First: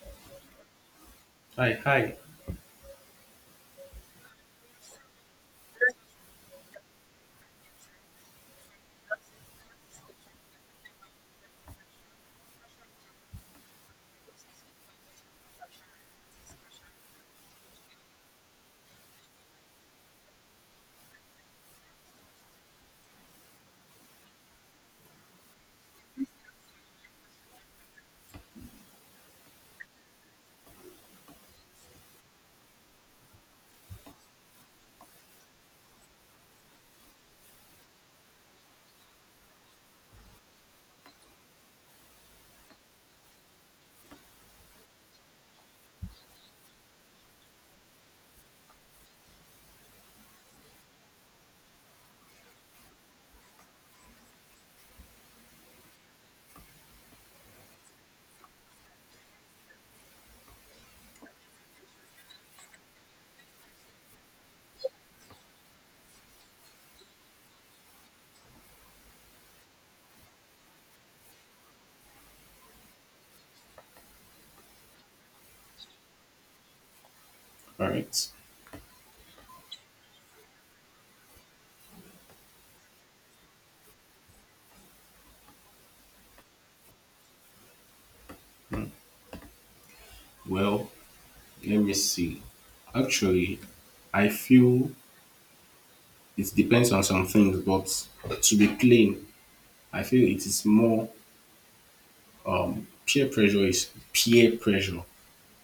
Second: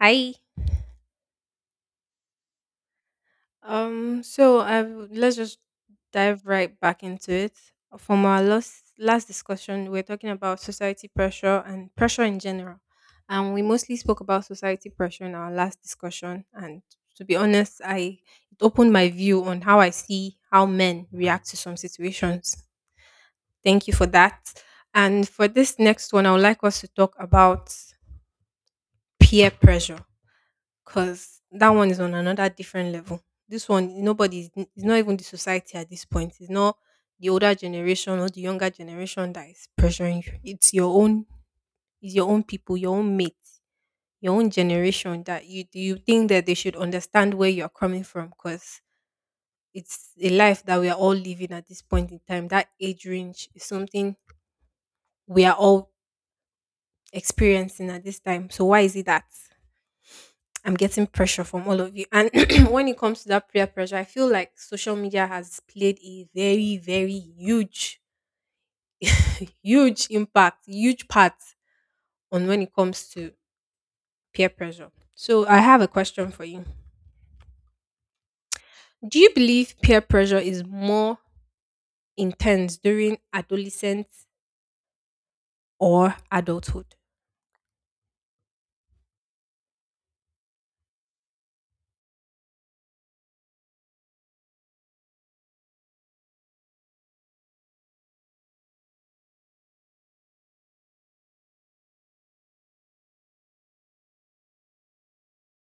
Hi. Hi, hi. So let's just dive right back into it. From our last discussion, we were talking about society pressure and pressure in general, and we mostly spoke about society pressure in our last discussion. And to be honest, I it opened my view on how I see how men react to some situations. Thank you for that. And for this next one, I would like us to talk about peer pressure. 'Cause that one is on another different level. This one, nobody is it's not even the society at this point. It's not the older generation or the younger generation that is pressuring you. It's your own people, your own mates, your own generation that you think that they should understand where you're coming from because it's a life that we are all living at this point in time. That age range is something we are all experiencing at this time. So why is it that I'm getting pressure from all of you? And when it comes to that peer pressure, I feel like social media has played a very, very huge, huge impact, huge part on when it comes to peer pressure. So I have a question for you. All right. Do you believe peer pressure is more intense during adolescence or adulthood? Well, let me see. Actually, I feel it depends on some things, but to be plain, I feel it is more peer pressure is peer pressure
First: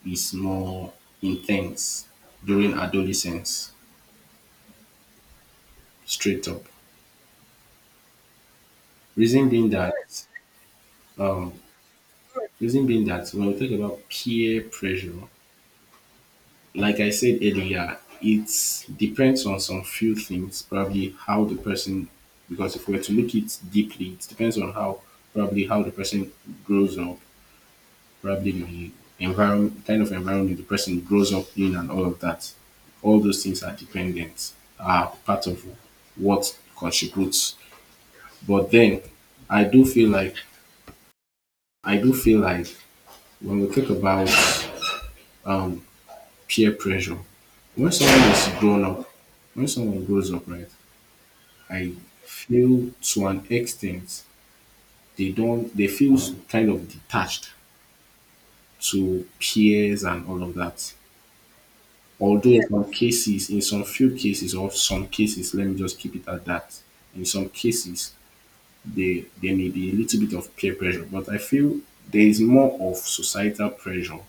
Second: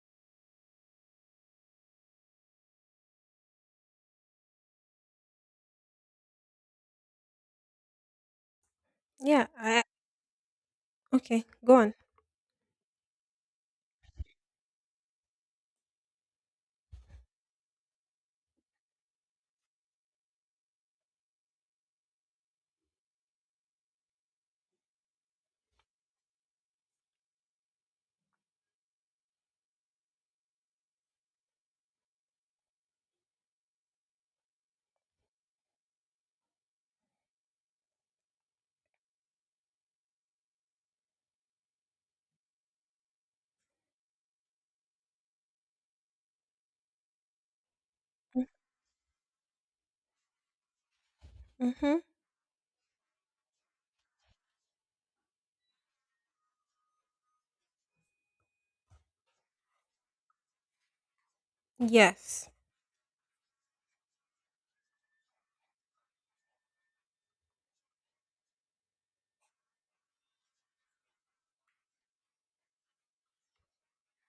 is more intense during adolescence, straight up. Yeah. Reason being that Okay. um Go on. When we talk about peer pressure, like I said earlier, it depends on some few things, probably how the person, because if we were to look it deeply, it depends on how, probably how the person grows up, probably the environment, kind of environment the person grows up in, and all of that. All those things are dependent, are part of what contributes. But then, I do feel like, I do feel like when we talk about um, peer pressure. When someone is grown up, when someone grows up, right, I Mm-hmm. feel to an extent they don't they feel kind of detached to peers and all of that. Yes. Although in, yeah, some cases, in some few cases or some cases, let me just keep it at that. In some cases, they there may be a little bit of peer pressure, but I feel there is more of societal pressure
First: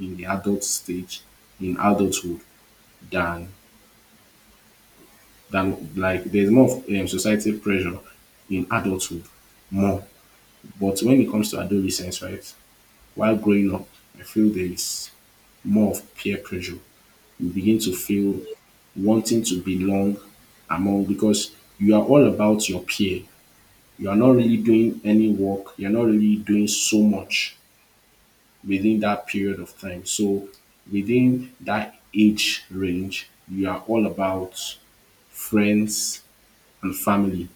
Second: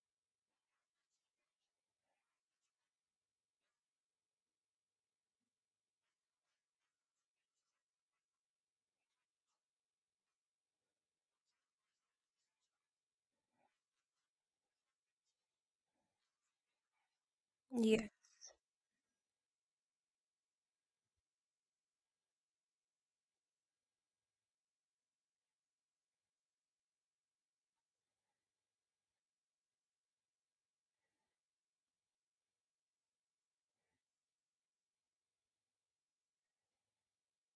in the adult stage, in adulthood, than like there's more of societal pressure in adulthood more. But when it comes to adolescence, right, while growing up, I feel there is more of peer pressure. You begin to Yeah. feel wanting to belong among, because you are all about your peer. You are not really doing any work. You're not really doing so much within that period of time. So within that age range, you are all about friends and family.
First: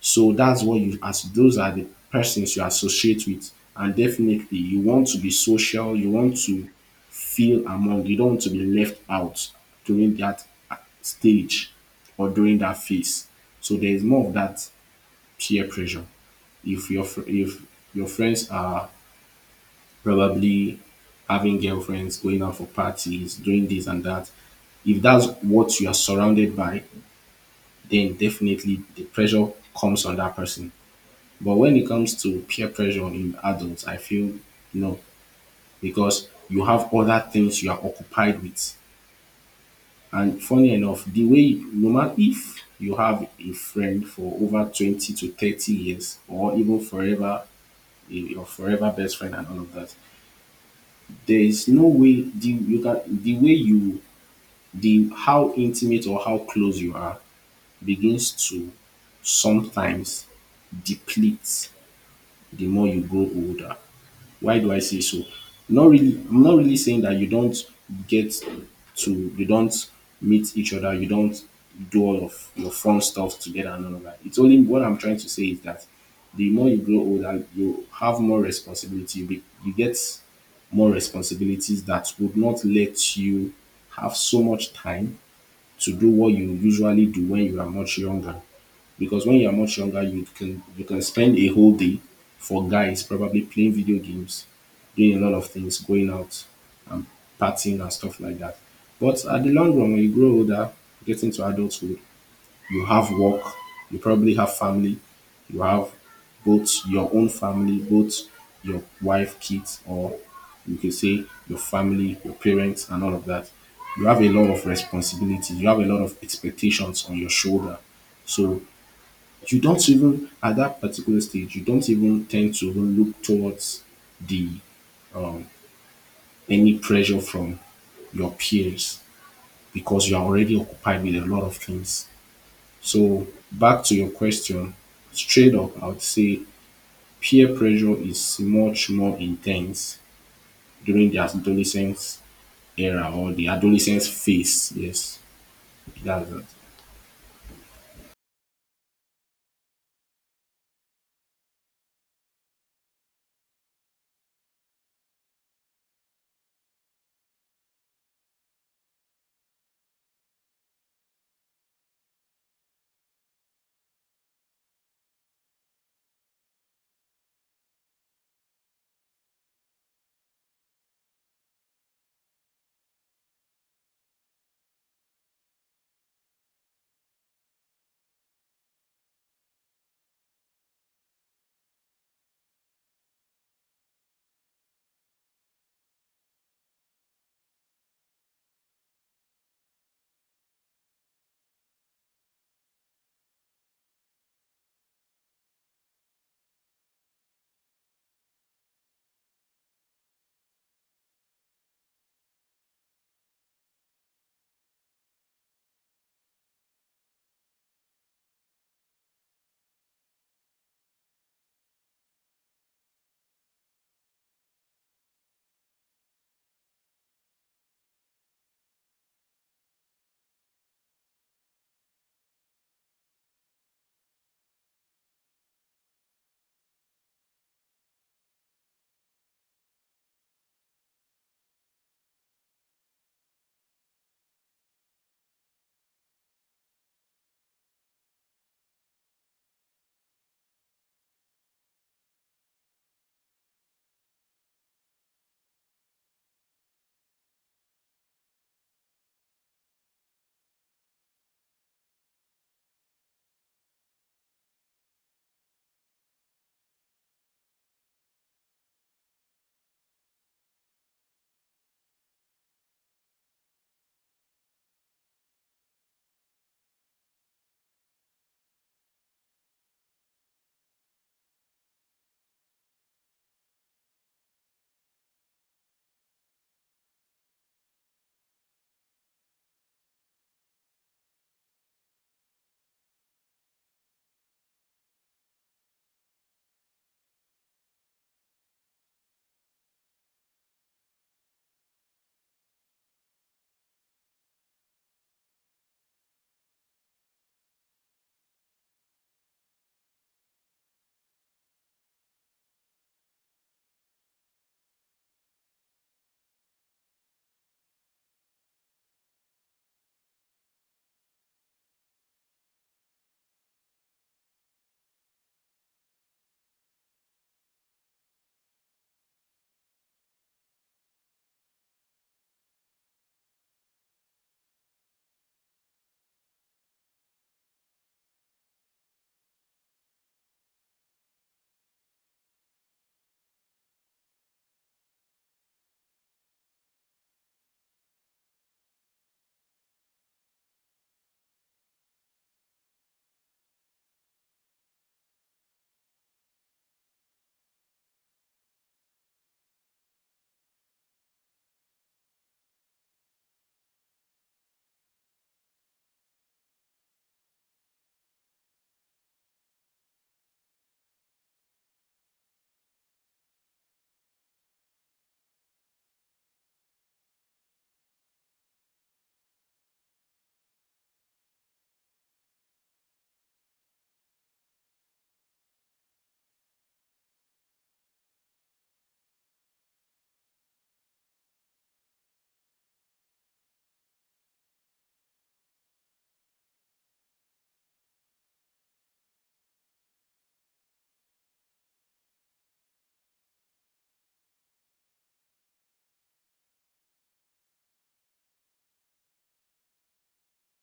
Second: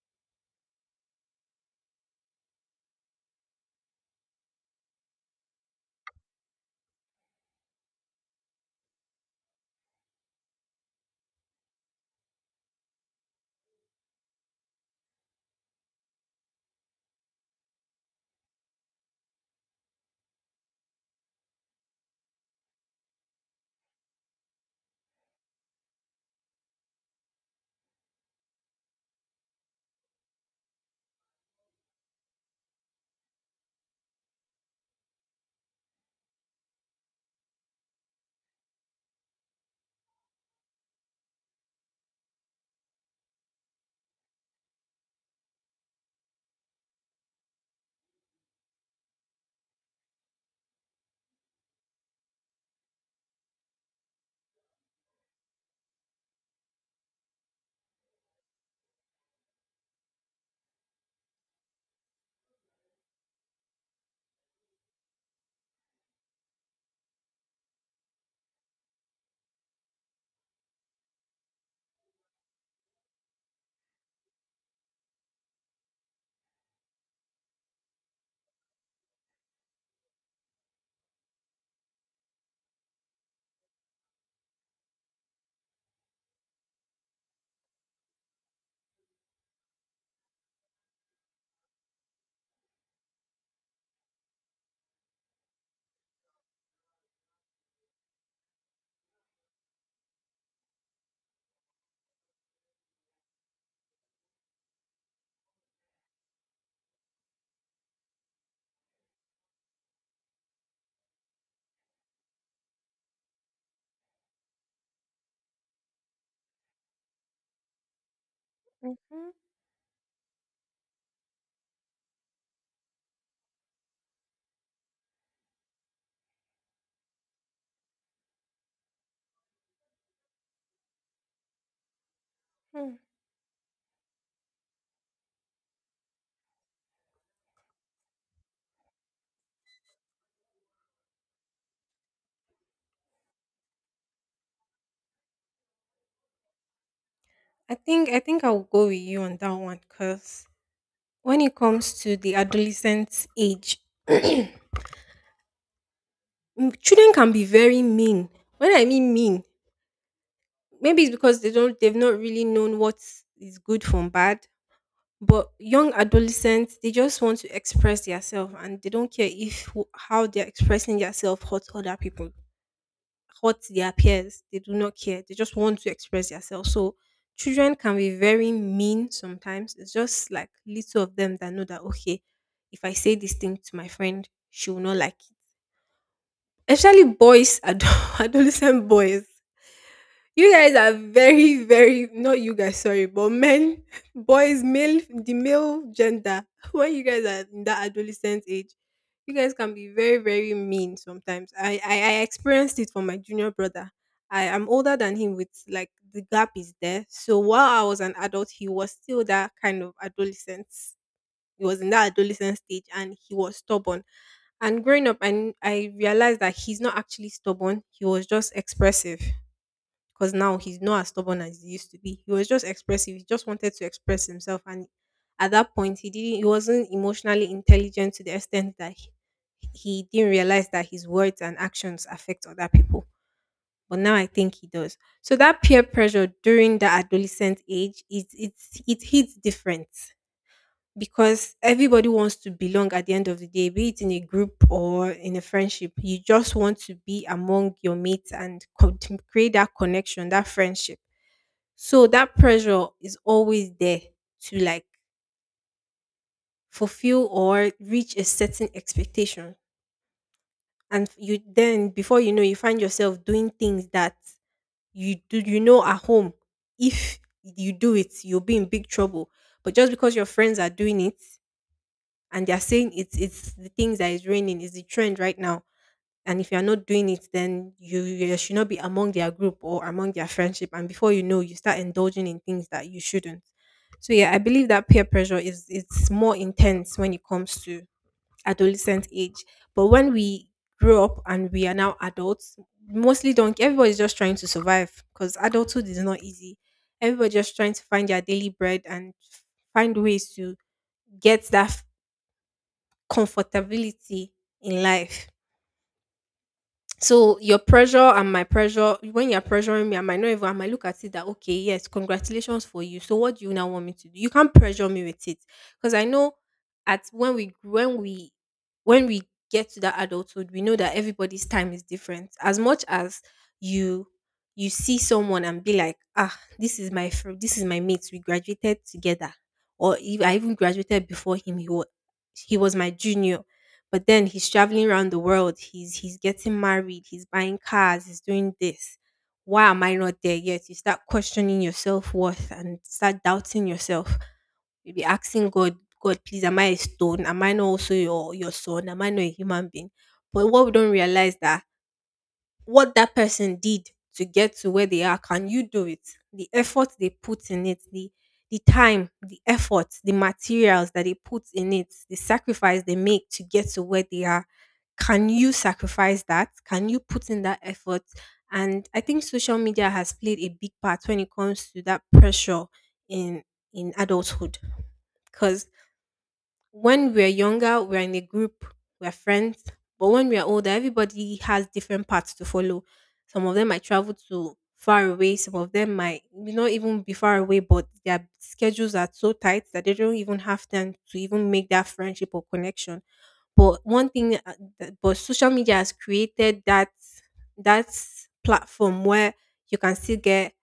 So that's what you as those are the persons you associate with. And definitely you want to be social, you want to feel among, you don't want to be left out during that stage or during that phase. So there is more of that peer pressure. If if your friends are probably having girlfriends, going out for parties, doing this and that, if that's what you are surrounded by, then definitely the pressure comes on that person. But when it comes to peer pressure in adults, I feel no, because you have other things you are occupied with. And funny enough, the way no matter if you have a friend for over 20 to 30 years or even forever, your forever best friend and all of that, there is no way the way you the how intimate or how close you are begins to sometimes deplete the more you grow older. Why do I say so? Not really I'm not really saying that get to you don't meet each other, you don't do all of your fun stuff together and all of that. It's only What I'm trying to say is that the more you grow older, you have more responsibility. You get more responsibilities that would not let you have so much time to do what you usually do when you are much younger, because when you are much younger you can spend a whole day, for guys probably playing video games, doing a lot of things, going out and partying and stuff like that. But at the long run, when you grow older, get into adulthood, you have work, you probably have family, you have both your own family, both your wife, kids, or you can say your family, your parents and all of that. You have a lot of responsibilities, you have a lot of expectations on your shoulder. So Mm-hmm. you don't even at that particular stage, you don't even tend to even look towards the any pressure from your peers, because you are already occupied with a lot of things. So back to your question, straight up I would say peer pressure is much more intense during the adolescence era or the adolescence phase. Yes, that's that. I think I will go with you on that one, because when it comes to the adolescent age, mm, children can be very mean. When I mean, maybe it's because they've not really known what is good from bad. But young adolescents, they just want to express themselves, and they don't care if how they're expressing themselves hurts other people, hurt their peers. They do not care. They just want to express themselves. So children can be very mean sometimes. It's just like little of them that know that, okay, if I say this thing to my friend, she will not like it. Especially boys, adolescent boys. You guys are very, very not you guys, sorry, but men, boys, male, the male gender. When you guys are in that adolescent age, you guys can be very, very mean sometimes. I experienced it from my junior brother. I am older than him, with like the gap is there. So while I was an adult, he was still that kind of adolescent. He was in that adolescent stage, and he was stubborn. And growing up, and I realized that he's not actually stubborn. He was just expressive, because now he's not as stubborn as he used to be. He was just expressive. He just wanted to express himself, and at that point, he didn't. He wasn't emotionally intelligent to the extent that he didn't realize that his words and actions affect other people. But now I think he does. So that peer pressure during the adolescent age is it's it hits different, because everybody wants to belong at the end of the day, be it in a group or in a friendship. You just want to be among your mates and to create that connection, that friendship, so that pressure is always there to like fulfill or reach a certain expectation. And you then before you know, you find yourself doing things that you do, at home. If you do it, you'll be in big trouble. But just because your friends are doing it and they're saying it's the things that is raining is the trend right now. And if you're not doing it, then you should not be among their group or among their friendship. And before you know, you start indulging in things that you shouldn't. So yeah, I believe that peer pressure is it's more intense when it comes to adolescent age. But when we grow up and we are now adults, mostly don't everybody's just trying to survive, because adulthood is not easy. Everybody just trying to find their daily bread and find ways to get that comfortability in life. So your pressure and my pressure, when you're pressuring me, I might not even, I might look at it that, okay, yes, congratulations for you. So what do you now want me to do? You can't pressure me with it. Because I know at when we when we get to that adulthood, we know that everybody's time is different. As much as you you see someone and be like, ah, this is my mate. We graduated together, or if I even graduated before him. He was my junior, but then he's traveling around the world. He's getting married. He's buying cars. He's doing this. Why am I not there yet? You start questioning your self worth and start doubting yourself. You'll be asking God, God, please, am I a stone? Am I not also your son? Am I not a human being? But what we don't realize that what that person did to get to where they are, can you do it? The effort they put in it, the time, the effort, the materials that they put in it, the sacrifice they make to get to where they are, can you sacrifice that? Can you put in that effort? And I think social media has played a big part when it comes to that pressure in in adulthood, because when we're younger, we're in a group, we're friends. But when we're older, everybody has different paths to follow. Some of them might travel to far away, some of them might not even be far away, but their schedules are so tight that they don't even have time to even make that friendship or connection. But one thing, that- but social media has created that platform where you can still get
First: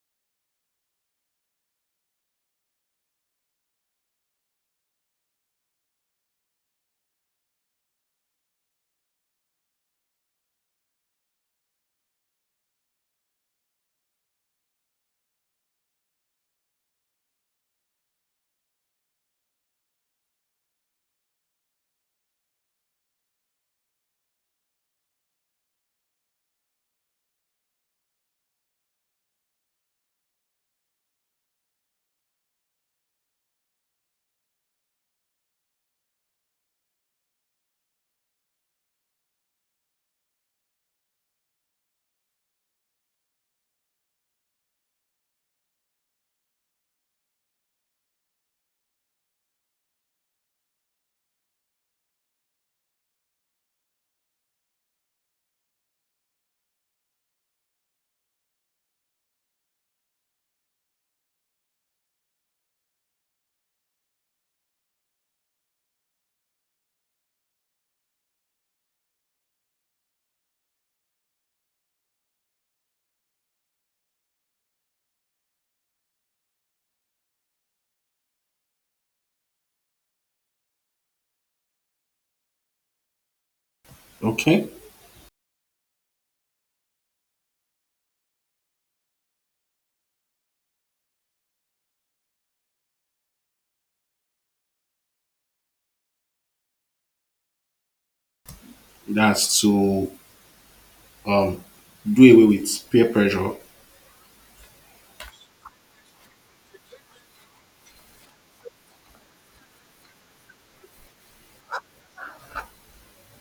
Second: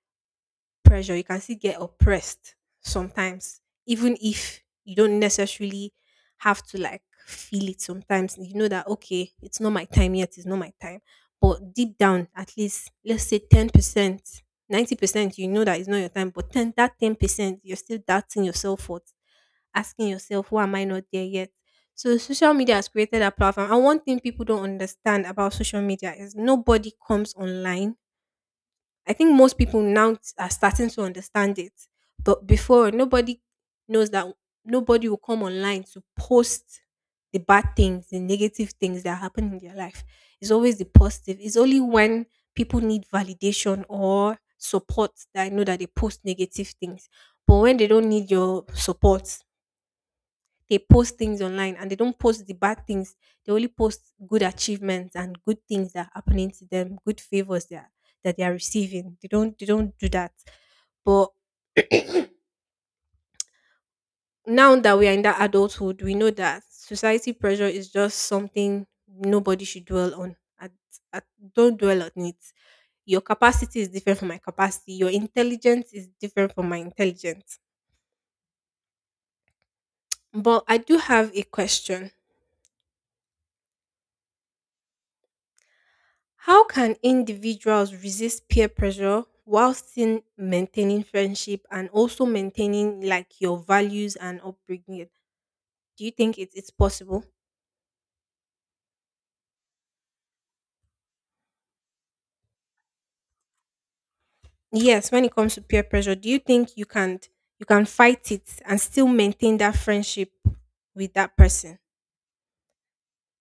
pressure. You can still get oppressed sometimes, even if you don't necessarily have to like feel it sometimes. You know that, okay, it's not my time yet, it's not my time. But deep down, at least, let's say 10%, 90%, you know that it's not your time. But 10, that 10%, you're still doubting yourself for asking yourself, why am I not there yet? So social media has created a platform. And one thing people don't understand about social media is nobody comes online. I think most people now are starting to understand it. But before, nobody knows that nobody will come online to post the bad things, the negative things that happen in their life. It's always the positive. It's only when people need validation or support that I know that they post negative things. But when they don't need your support, they post things online and they don't post the bad things. They only post good achievements and good things that are happening to them, good favors that that they are receiving. They don't do that. But now that we are in that adulthood, we know that society pressure is just something nobody should dwell on. At, don't dwell on it. Your capacity is different from my capacity. Your intelligence is different from my intelligence. But I do have a question. Okay, How can individuals resist peer pressure while still maintaining friendship and also maintaining like your values and upbringing? Do you think it's possible? that's to do away with peer pressure. Yes, when it comes to peer pressure, do you think you can fight it and still maintain that friendship with that person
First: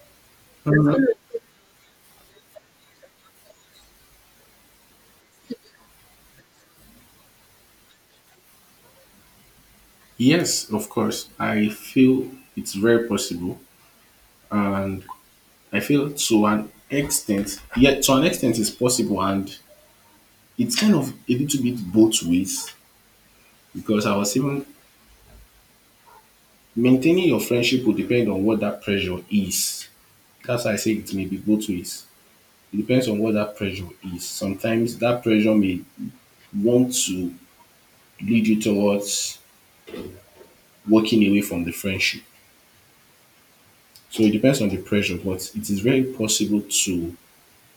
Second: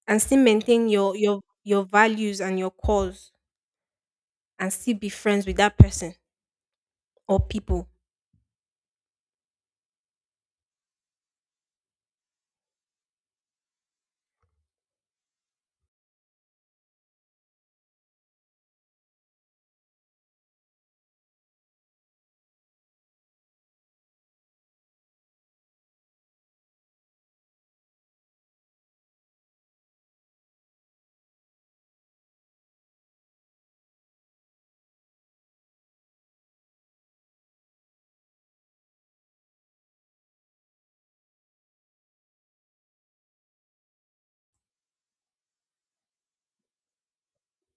and still maintain your values and your cause and still be friends with that person or people? Yes, of course. I feel it's very possible, and I feel to an extent, yeah, to an extent, it's possible, and it's kind of a little bit both ways because I was even maintaining your friendship will depend on what that pressure is. That's why I say it may be both ways. It depends on what that pressure is. Sometimes that pressure may want to lead you towards walking away from the friendship. So it depends on the pressure, but it is very possible to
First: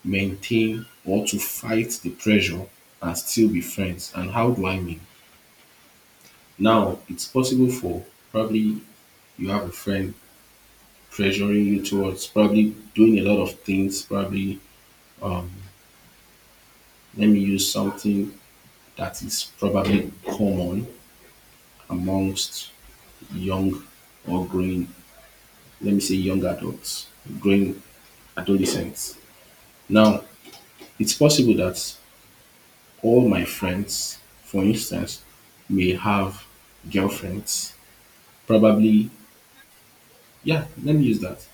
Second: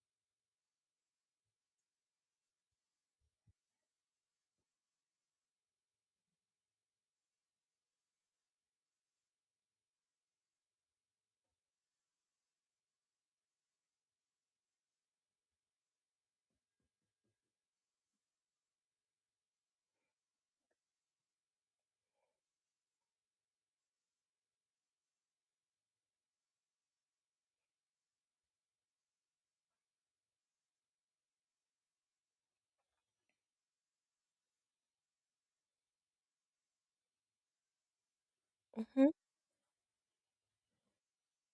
maintain or to fight the pressure and still be friends. And how do I mean? Now, it's possible for probably you have a friend pressuring you towards probably doing a lot of things. Probably, let me use something that is probably common amongst young or growing, let me say, young adults, growing adolescents. Now, it's possible that all my friends, for instance, may have girlfriends, probably. Mm-hmm, Yeah, let me use that.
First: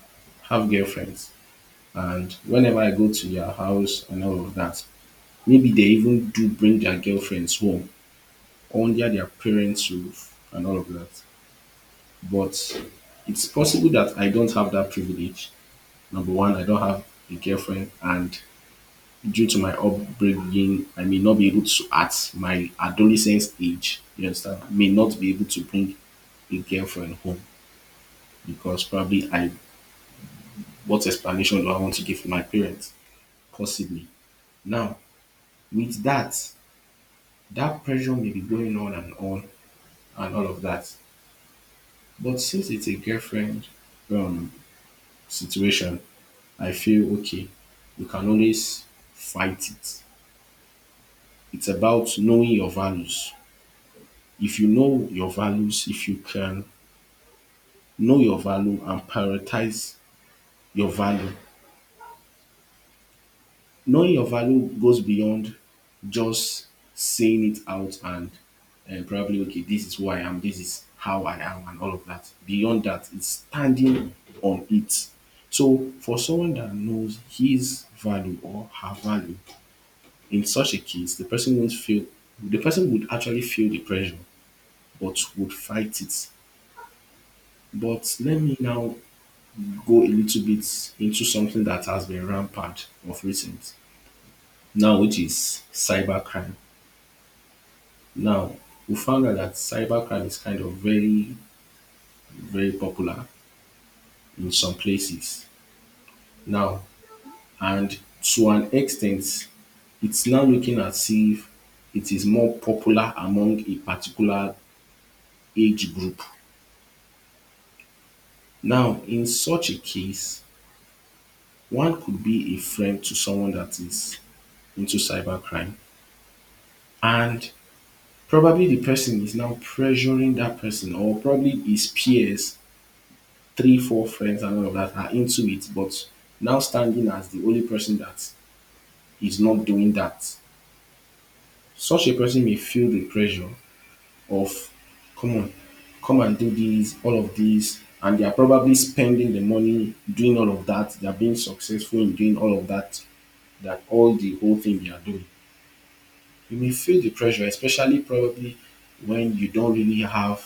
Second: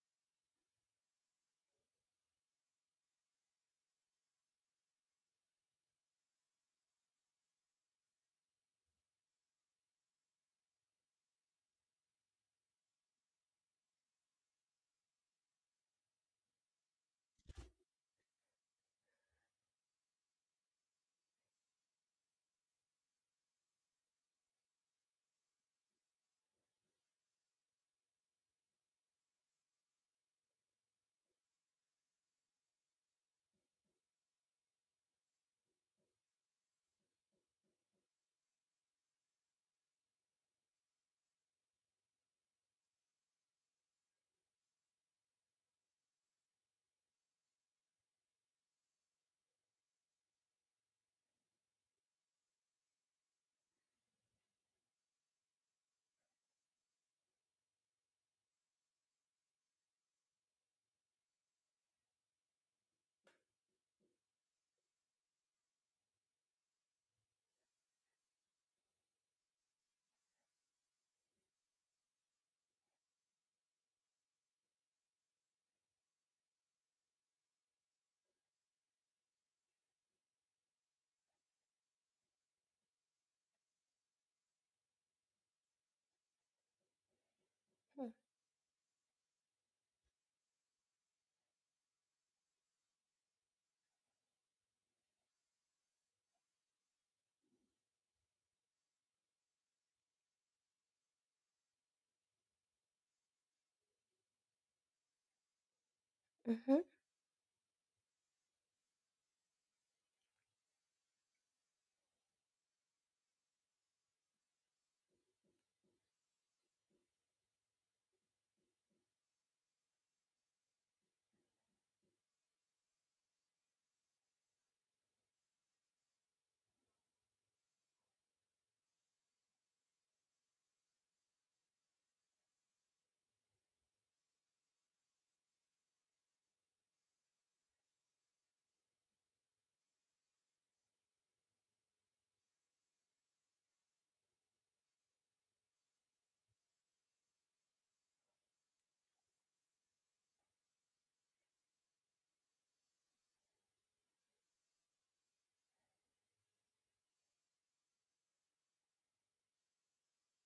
Have girlfriends. And whenever I go to their house and all of that, maybe they even do bring their girlfriends home under their parents' roof and all of that. But it's possible that I don't have that privilege. Number one, I don't have a girlfriend, and due to my upbringing, I may not be able to, at my adolescence age, you understand, may not be able to bring a girlfriend home because probably I what explanation do I want to give to my parents? Possibly. Now, with that, that pressure may be going on and all of that. But since it's a girlfriend um, situation, I feel okay, you can always fight it. It's about knowing your values. If you know your values, if you can know your value and prioritize your value, knowing your value goes beyond just saying it out and, probably, okay, this is who I am, this is how I am, and all of that. Beyond that, it's standing on it. So for someone that knows his value or her value, in such a case, the person won't feel the person would actually feel the pressure but would fight it. But let me now go a little bit into something that has been rampant of recent now, which is cybercrime. Now, we found out that cybercrime is kind of very, very popular in some places mm-hmm. now, and to an extent, it's now looking as if it is more popular among a particular age group. Now, in such a case, one could be a friend to someone that is into cybercrime, and probably the person is now pressuring that person, or probably his peers, three four friends and all of that, are into it. But now, standing as the only person that is not doing that, such a person may feel the pressure of, come on, come and do this, all of this, and they are probably spending the money, doing all of that, they are being successful in doing all of that, that all the whole thing they are doing. You may feel the pressure, especially probably when you don't really have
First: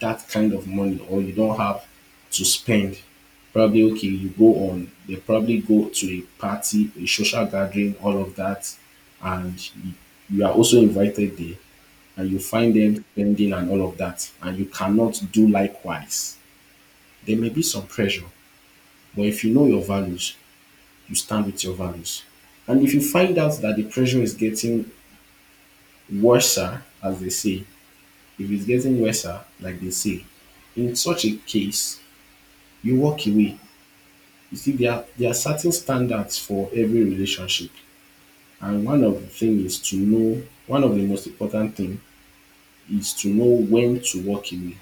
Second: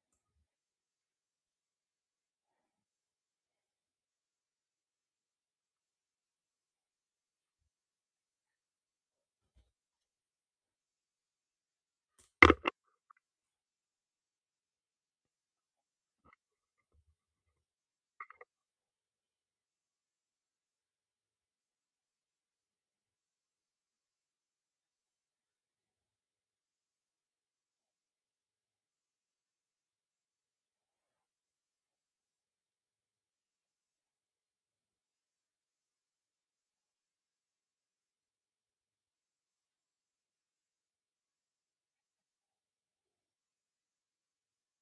that kind of money, or you don't have to spend. Probably okay, you go on, they probably go to a party, a social gathering, all of that, and you are also invited there, and you find them spending and all of that, and you cannot do likewise. There may be some pressure, but if you know your values, you stand with your values. And if you find out that the pressure is getting worse, as they say, if it's getting worse, like they say, in such a case, you walk away. You see, there are certain standards for every relationship. And one of the most important thing is to know when to walk away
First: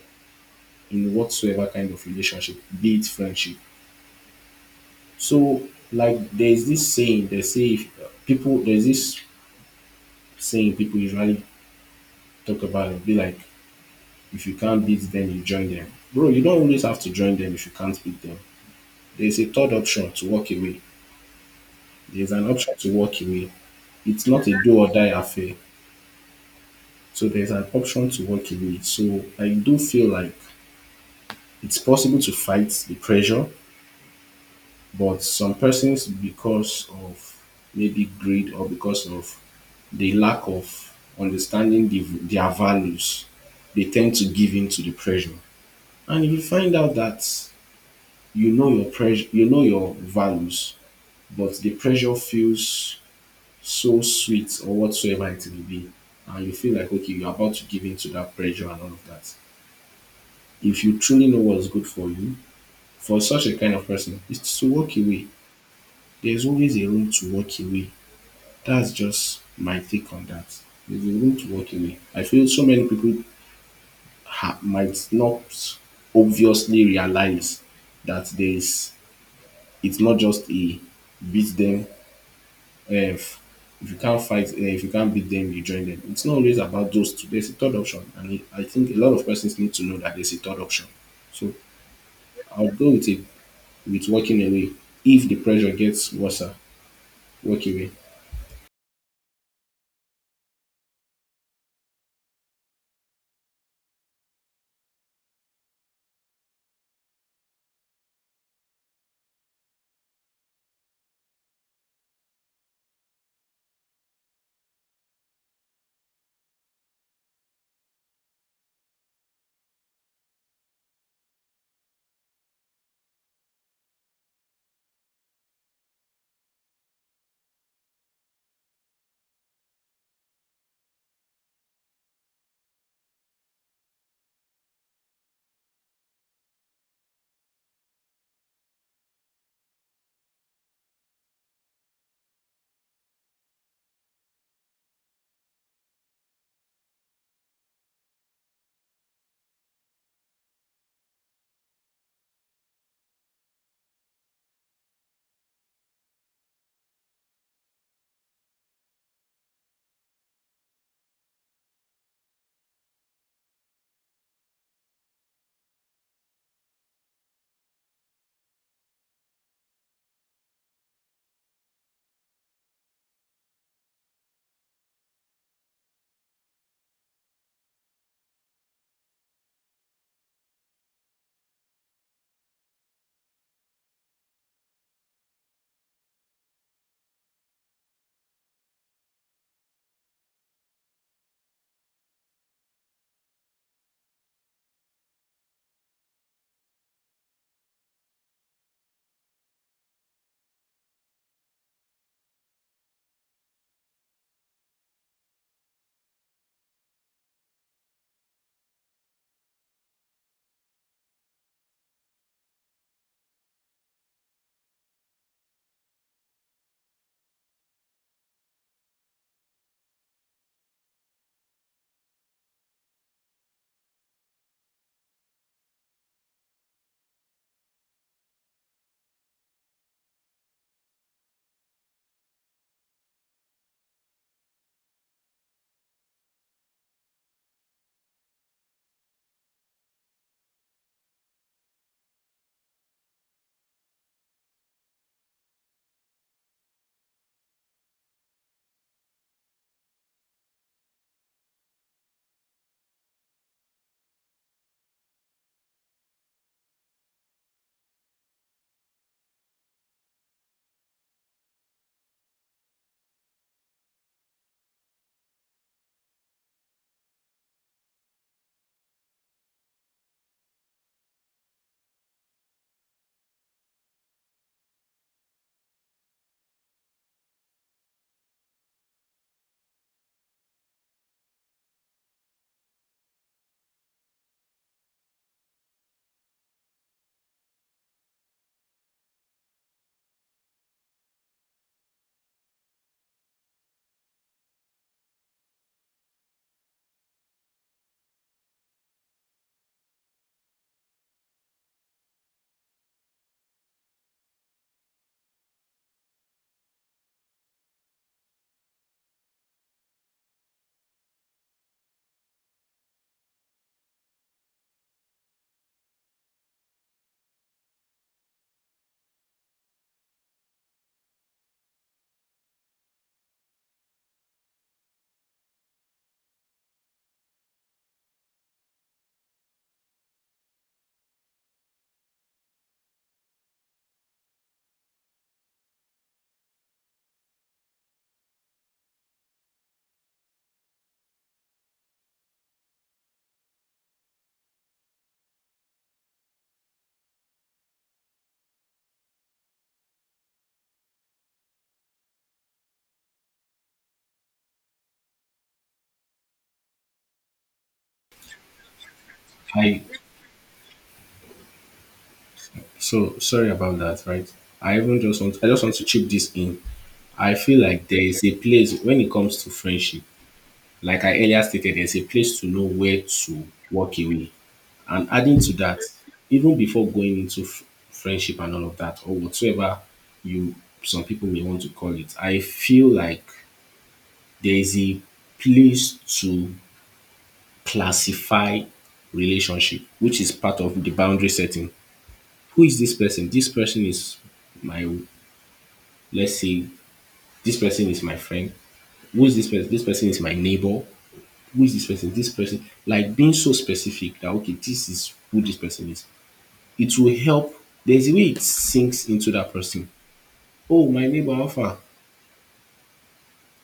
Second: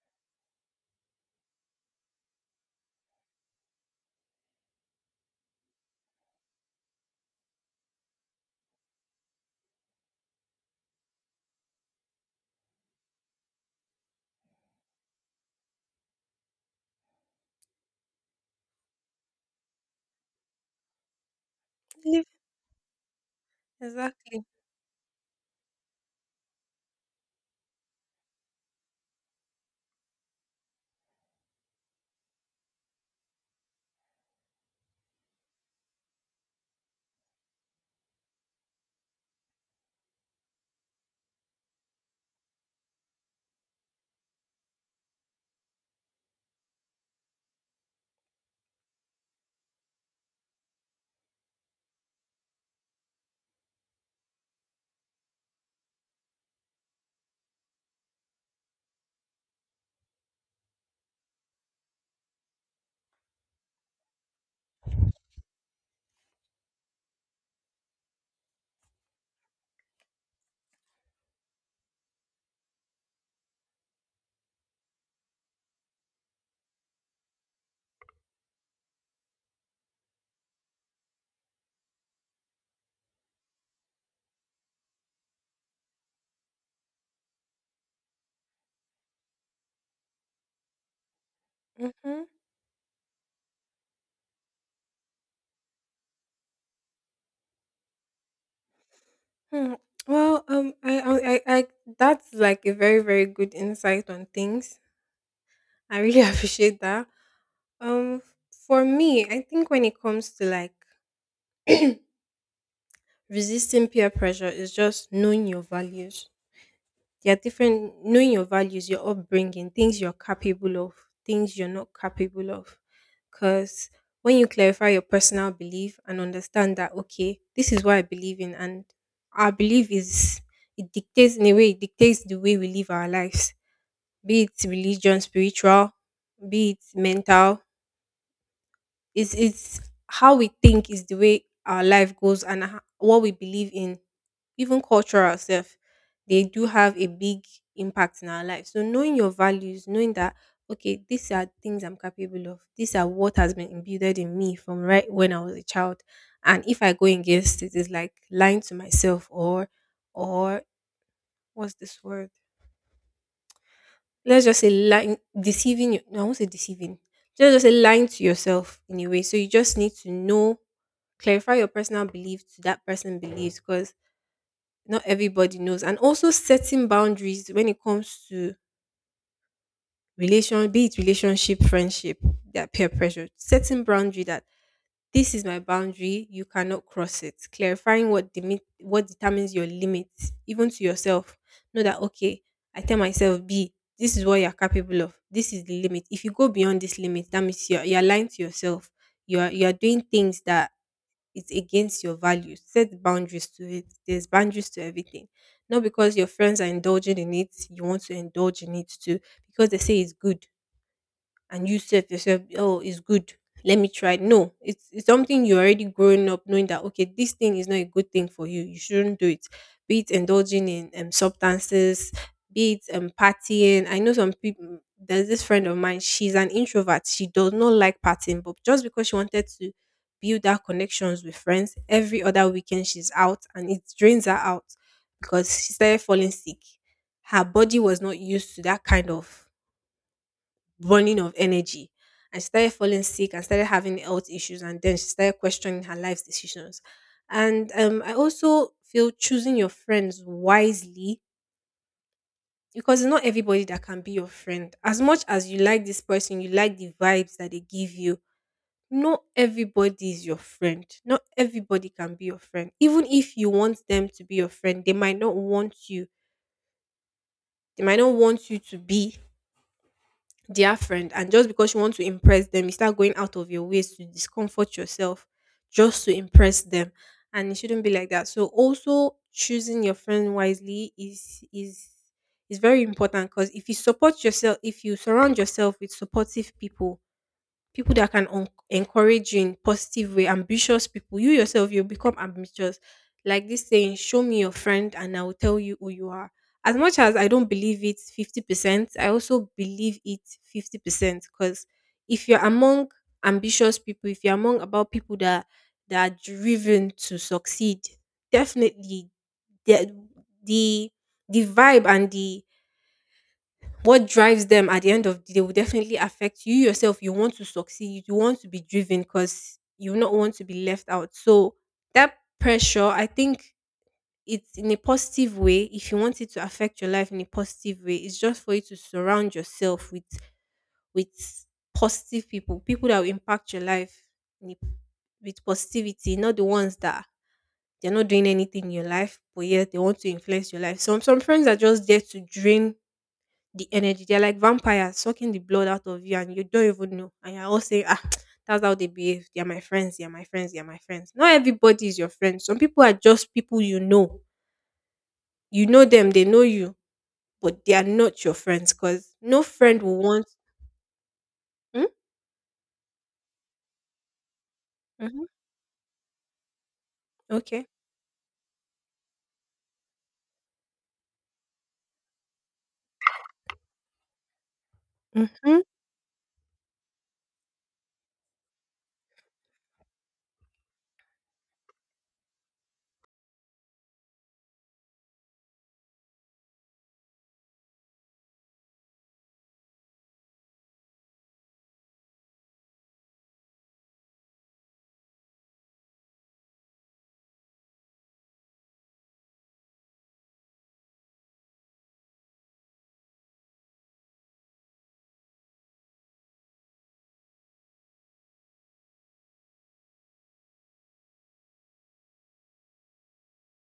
in whatsoever kind of relationship, be it friendship. So, like, there's this saying, they say, if people, there's this saying people usually talk about, it, be like, if you can't beat them, you join them. Bro, you don't always have to join them if you can't beat them. There's a third option to walk away. There's an option to walk away. It's Exactly. not a do or die affair. So there's an option to work away. So I do feel like it's possible to fight the pressure, but some persons, because of maybe greed or because of the lack of understanding their values, they tend to give in to the pressure. And if you find out that you know your pressure, you know your values, but the pressure feels so sweet or whatsoever it may be, and you feel like okay, you're about to give in to that pressure and all of that, if you truly know what's good for you, for such a kind of person, it's to walk away. There's always a room to walk away. That's just my take on that. There's a room to walk away. I feel so many people might not obviously realize that there's it's not just a beat them. eh, If, if you can't beat them, you join them. It's not always about those two. There's a third option, and I think a lot of persons need to know that there's a third option. So Mm-hmm. I'll go with it, with walking away. If the pressure gets worse, walk away. Hmm. Well, that's like a very, very good insight on things. I really appreciate that. Um, for me, I think when it comes to like resisting peer pressure, is just knowing your values. There are different knowing your values, your upbringing, things you're capable of, things you're not capable of. Because when you clarify your personal belief and understand that, okay, this is what I believe in, and our belief is, it dictates, in a way it dictates, the way we live our lives, be it religion, spiritual, be it mental. It's how we think is the way our life goes and what we believe in, even cultural self. They do have a big impact in our life. So knowing your values, knowing that, okay, these are things I'm capable of. These are what has been imbued in me from right when I was a child. And if I go against it, it's like lying to myself, or what's this word? Let's just say lying deceiving you no, I won't say deceiving. Let's just say lying to yourself in a way. So you just need to know clarify your personal belief to that person believes because not everybody knows. And also setting boundaries when it comes to relation, be it relationship, friendship, that peer pressure. Setting boundary that this is my boundary. You cannot cross it. Clarifying what determines your limits, even to yourself. Know that, okay, I tell myself B, this is what you're capable of. This is the limit. If you go beyond this limit, that means you're lying to yourself. You are doing things that is against your values. Set boundaries to it. There's boundaries to everything. Not because your friends are indulging in it, you want to indulge in it too. Because they say it's good and you said yourself, oh, it's good. Let me try it. No, it's something you're already growing up knowing that, okay, this thing is not a good thing for you. You shouldn't do it. Be it indulging in substances, be it partying. I know some people, there's this friend of mine, she's an introvert. She does not like partying, but just because she wanted to build her connections with friends, every other weekend she's out and it drains her out because she started falling sick. Her body was not used to that kind of burning of energy. And she started falling sick and started having health issues. And then she started questioning her life's decisions. And I also feel choosing your friends wisely because it's not everybody that can be your friend. As much as you like this person, you like the vibes that they give you. Not everybody is your friend. Not everybody can be your friend. Even if you want them to be your friend, they might not want you. They might not want you to be dear friend, and just because you want to impress them, you start going out of your ways to discomfort yourself just to impress them, and it shouldn't be like that. So also choosing your friend wisely is is very important, because if you support yourself, if you surround yourself with supportive people, people that can encourage you in positive way, ambitious people, you yourself, you become ambitious. Like this saying, show me your friend and I will tell you who you are. As much as I don't believe it 50%, I also believe it 50%, because if you're among ambitious people, if you're among about people that are driven to succeed, definitely the the, the vibe and the what drives them at the end of the day will definitely affect you yourself. You want to succeed, you want to be driven because you not want to be left out. So that pressure, I think, it's in a positive way. If you want it to affect your life in a positive way, it's just for you to surround yourself with positive people, people that will impact your life in a- with positivity, not the ones that they're not doing anything in your life, but yet they want to influence your life. Some friends are just there to drain the energy. They're like vampires sucking the blood out of you and you don't even know. And you're all saying, ah, that's how they behave. They're my friends, they're my friends, they're my friends. Not everybody is your friend. Some people are just people you know. You know them, they know you, but they are not your friends because no friend I will want. Mm? So sorry about that, right? Mm-hmm. I just want to chip this in. I feel Okay. like there is a place when it comes to friendship, like I earlier stated, there's a place to know where to walk away. And adding to Mm-hmm. that, even before going into friendship and all of that, or whatsoever you some people may want to call it, I feel like there is a place to classify relationship, which is part of the boundary setting. Who is this person? This person is my, let's say, this person is my friend. Who is this person? This person is my neighbor. Who is this person? This person. Like, being so specific that, okay, this is who this person is. It will help. There's a way it sinks into that person. Oh, my neighbor, how—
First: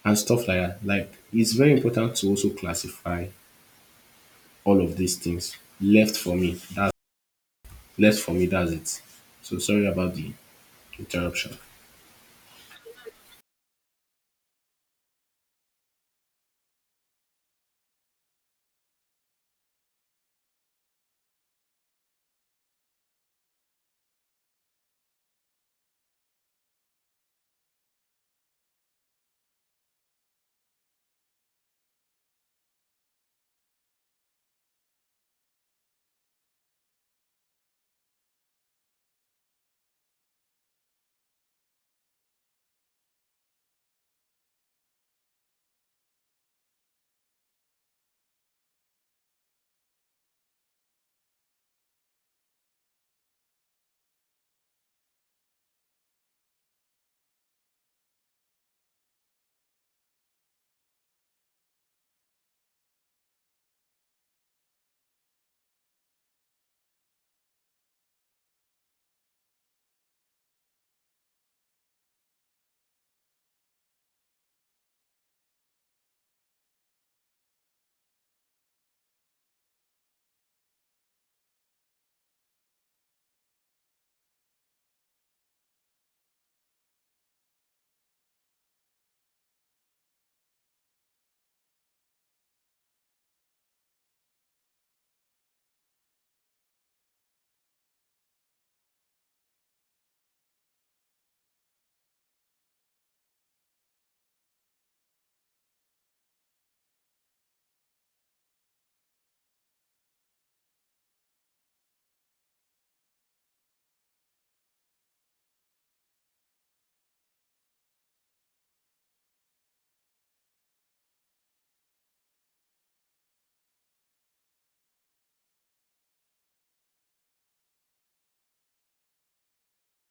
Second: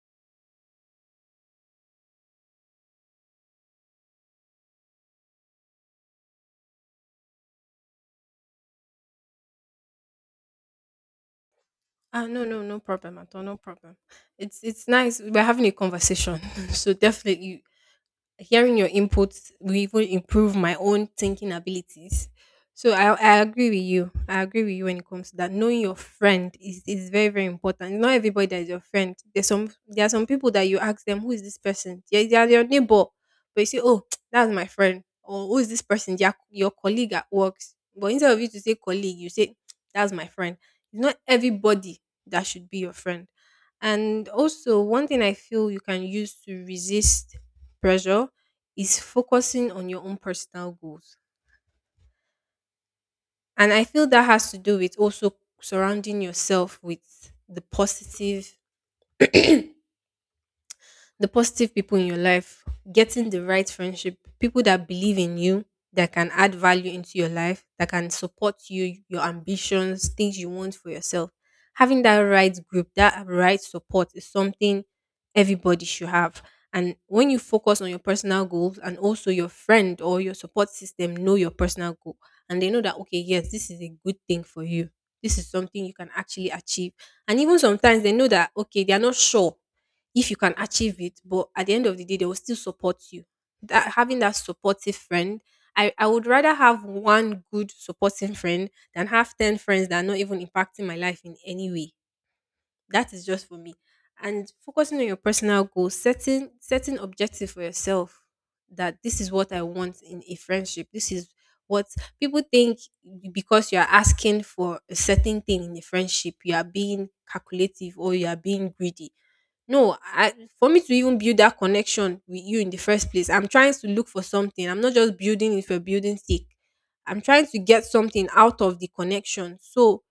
and stuff like that. Like, it's very important to also classify all of these things. Left for me. That's left for me. That's it. So sorry about the— Gotcha. Ah, no, no, no problem at all. No problem. It's nice. We're having a conversation. So definitely hearing your inputs will even improve my own thinking abilities. So I agree with you. I agree with you when it comes to that. Knowing your friend is very, very important. Not everybody that is your friend. There are some people that you ask them, who is this person? Yeah, they are your neighbor. But you say, oh, that's my friend. Or who is this person? Their your colleague at work. But instead of you to say colleague, you say that's my friend. It's not everybody that should be your friend. And also one thing I feel you can use to resist pressure is focusing on your own personal goals. And I feel that has to do with also surrounding yourself with the positive people in your life, getting the right friendship, people that believe in you, that can add value into your life, that can support you, your ambitions, things you want for yourself. Having that right group, that right support is something everybody should have. And when you focus on your personal goals and also your friend or your support system know your personal goal, and they know that, okay, yes, this is a good thing for you. This is something you can actually achieve. And even sometimes they know that, okay, they are not sure if you can achieve it, but at the end of the day, they will still support you. That having that supportive friend, I would rather have one good supporting friend than have 10 friends that are not even impacting my life in any way. That is just for me. And focusing on your personal goals, setting objective for yourself that this is what I want in a friendship. This is what people think because you are asking for a certain thing in a friendship, you are being calculative or you are being greedy. No, I for me to even build that connection with you in the first place, I'm trying to look for something. I'm not just building it for building's sake. I'm trying to get something out of the connection. So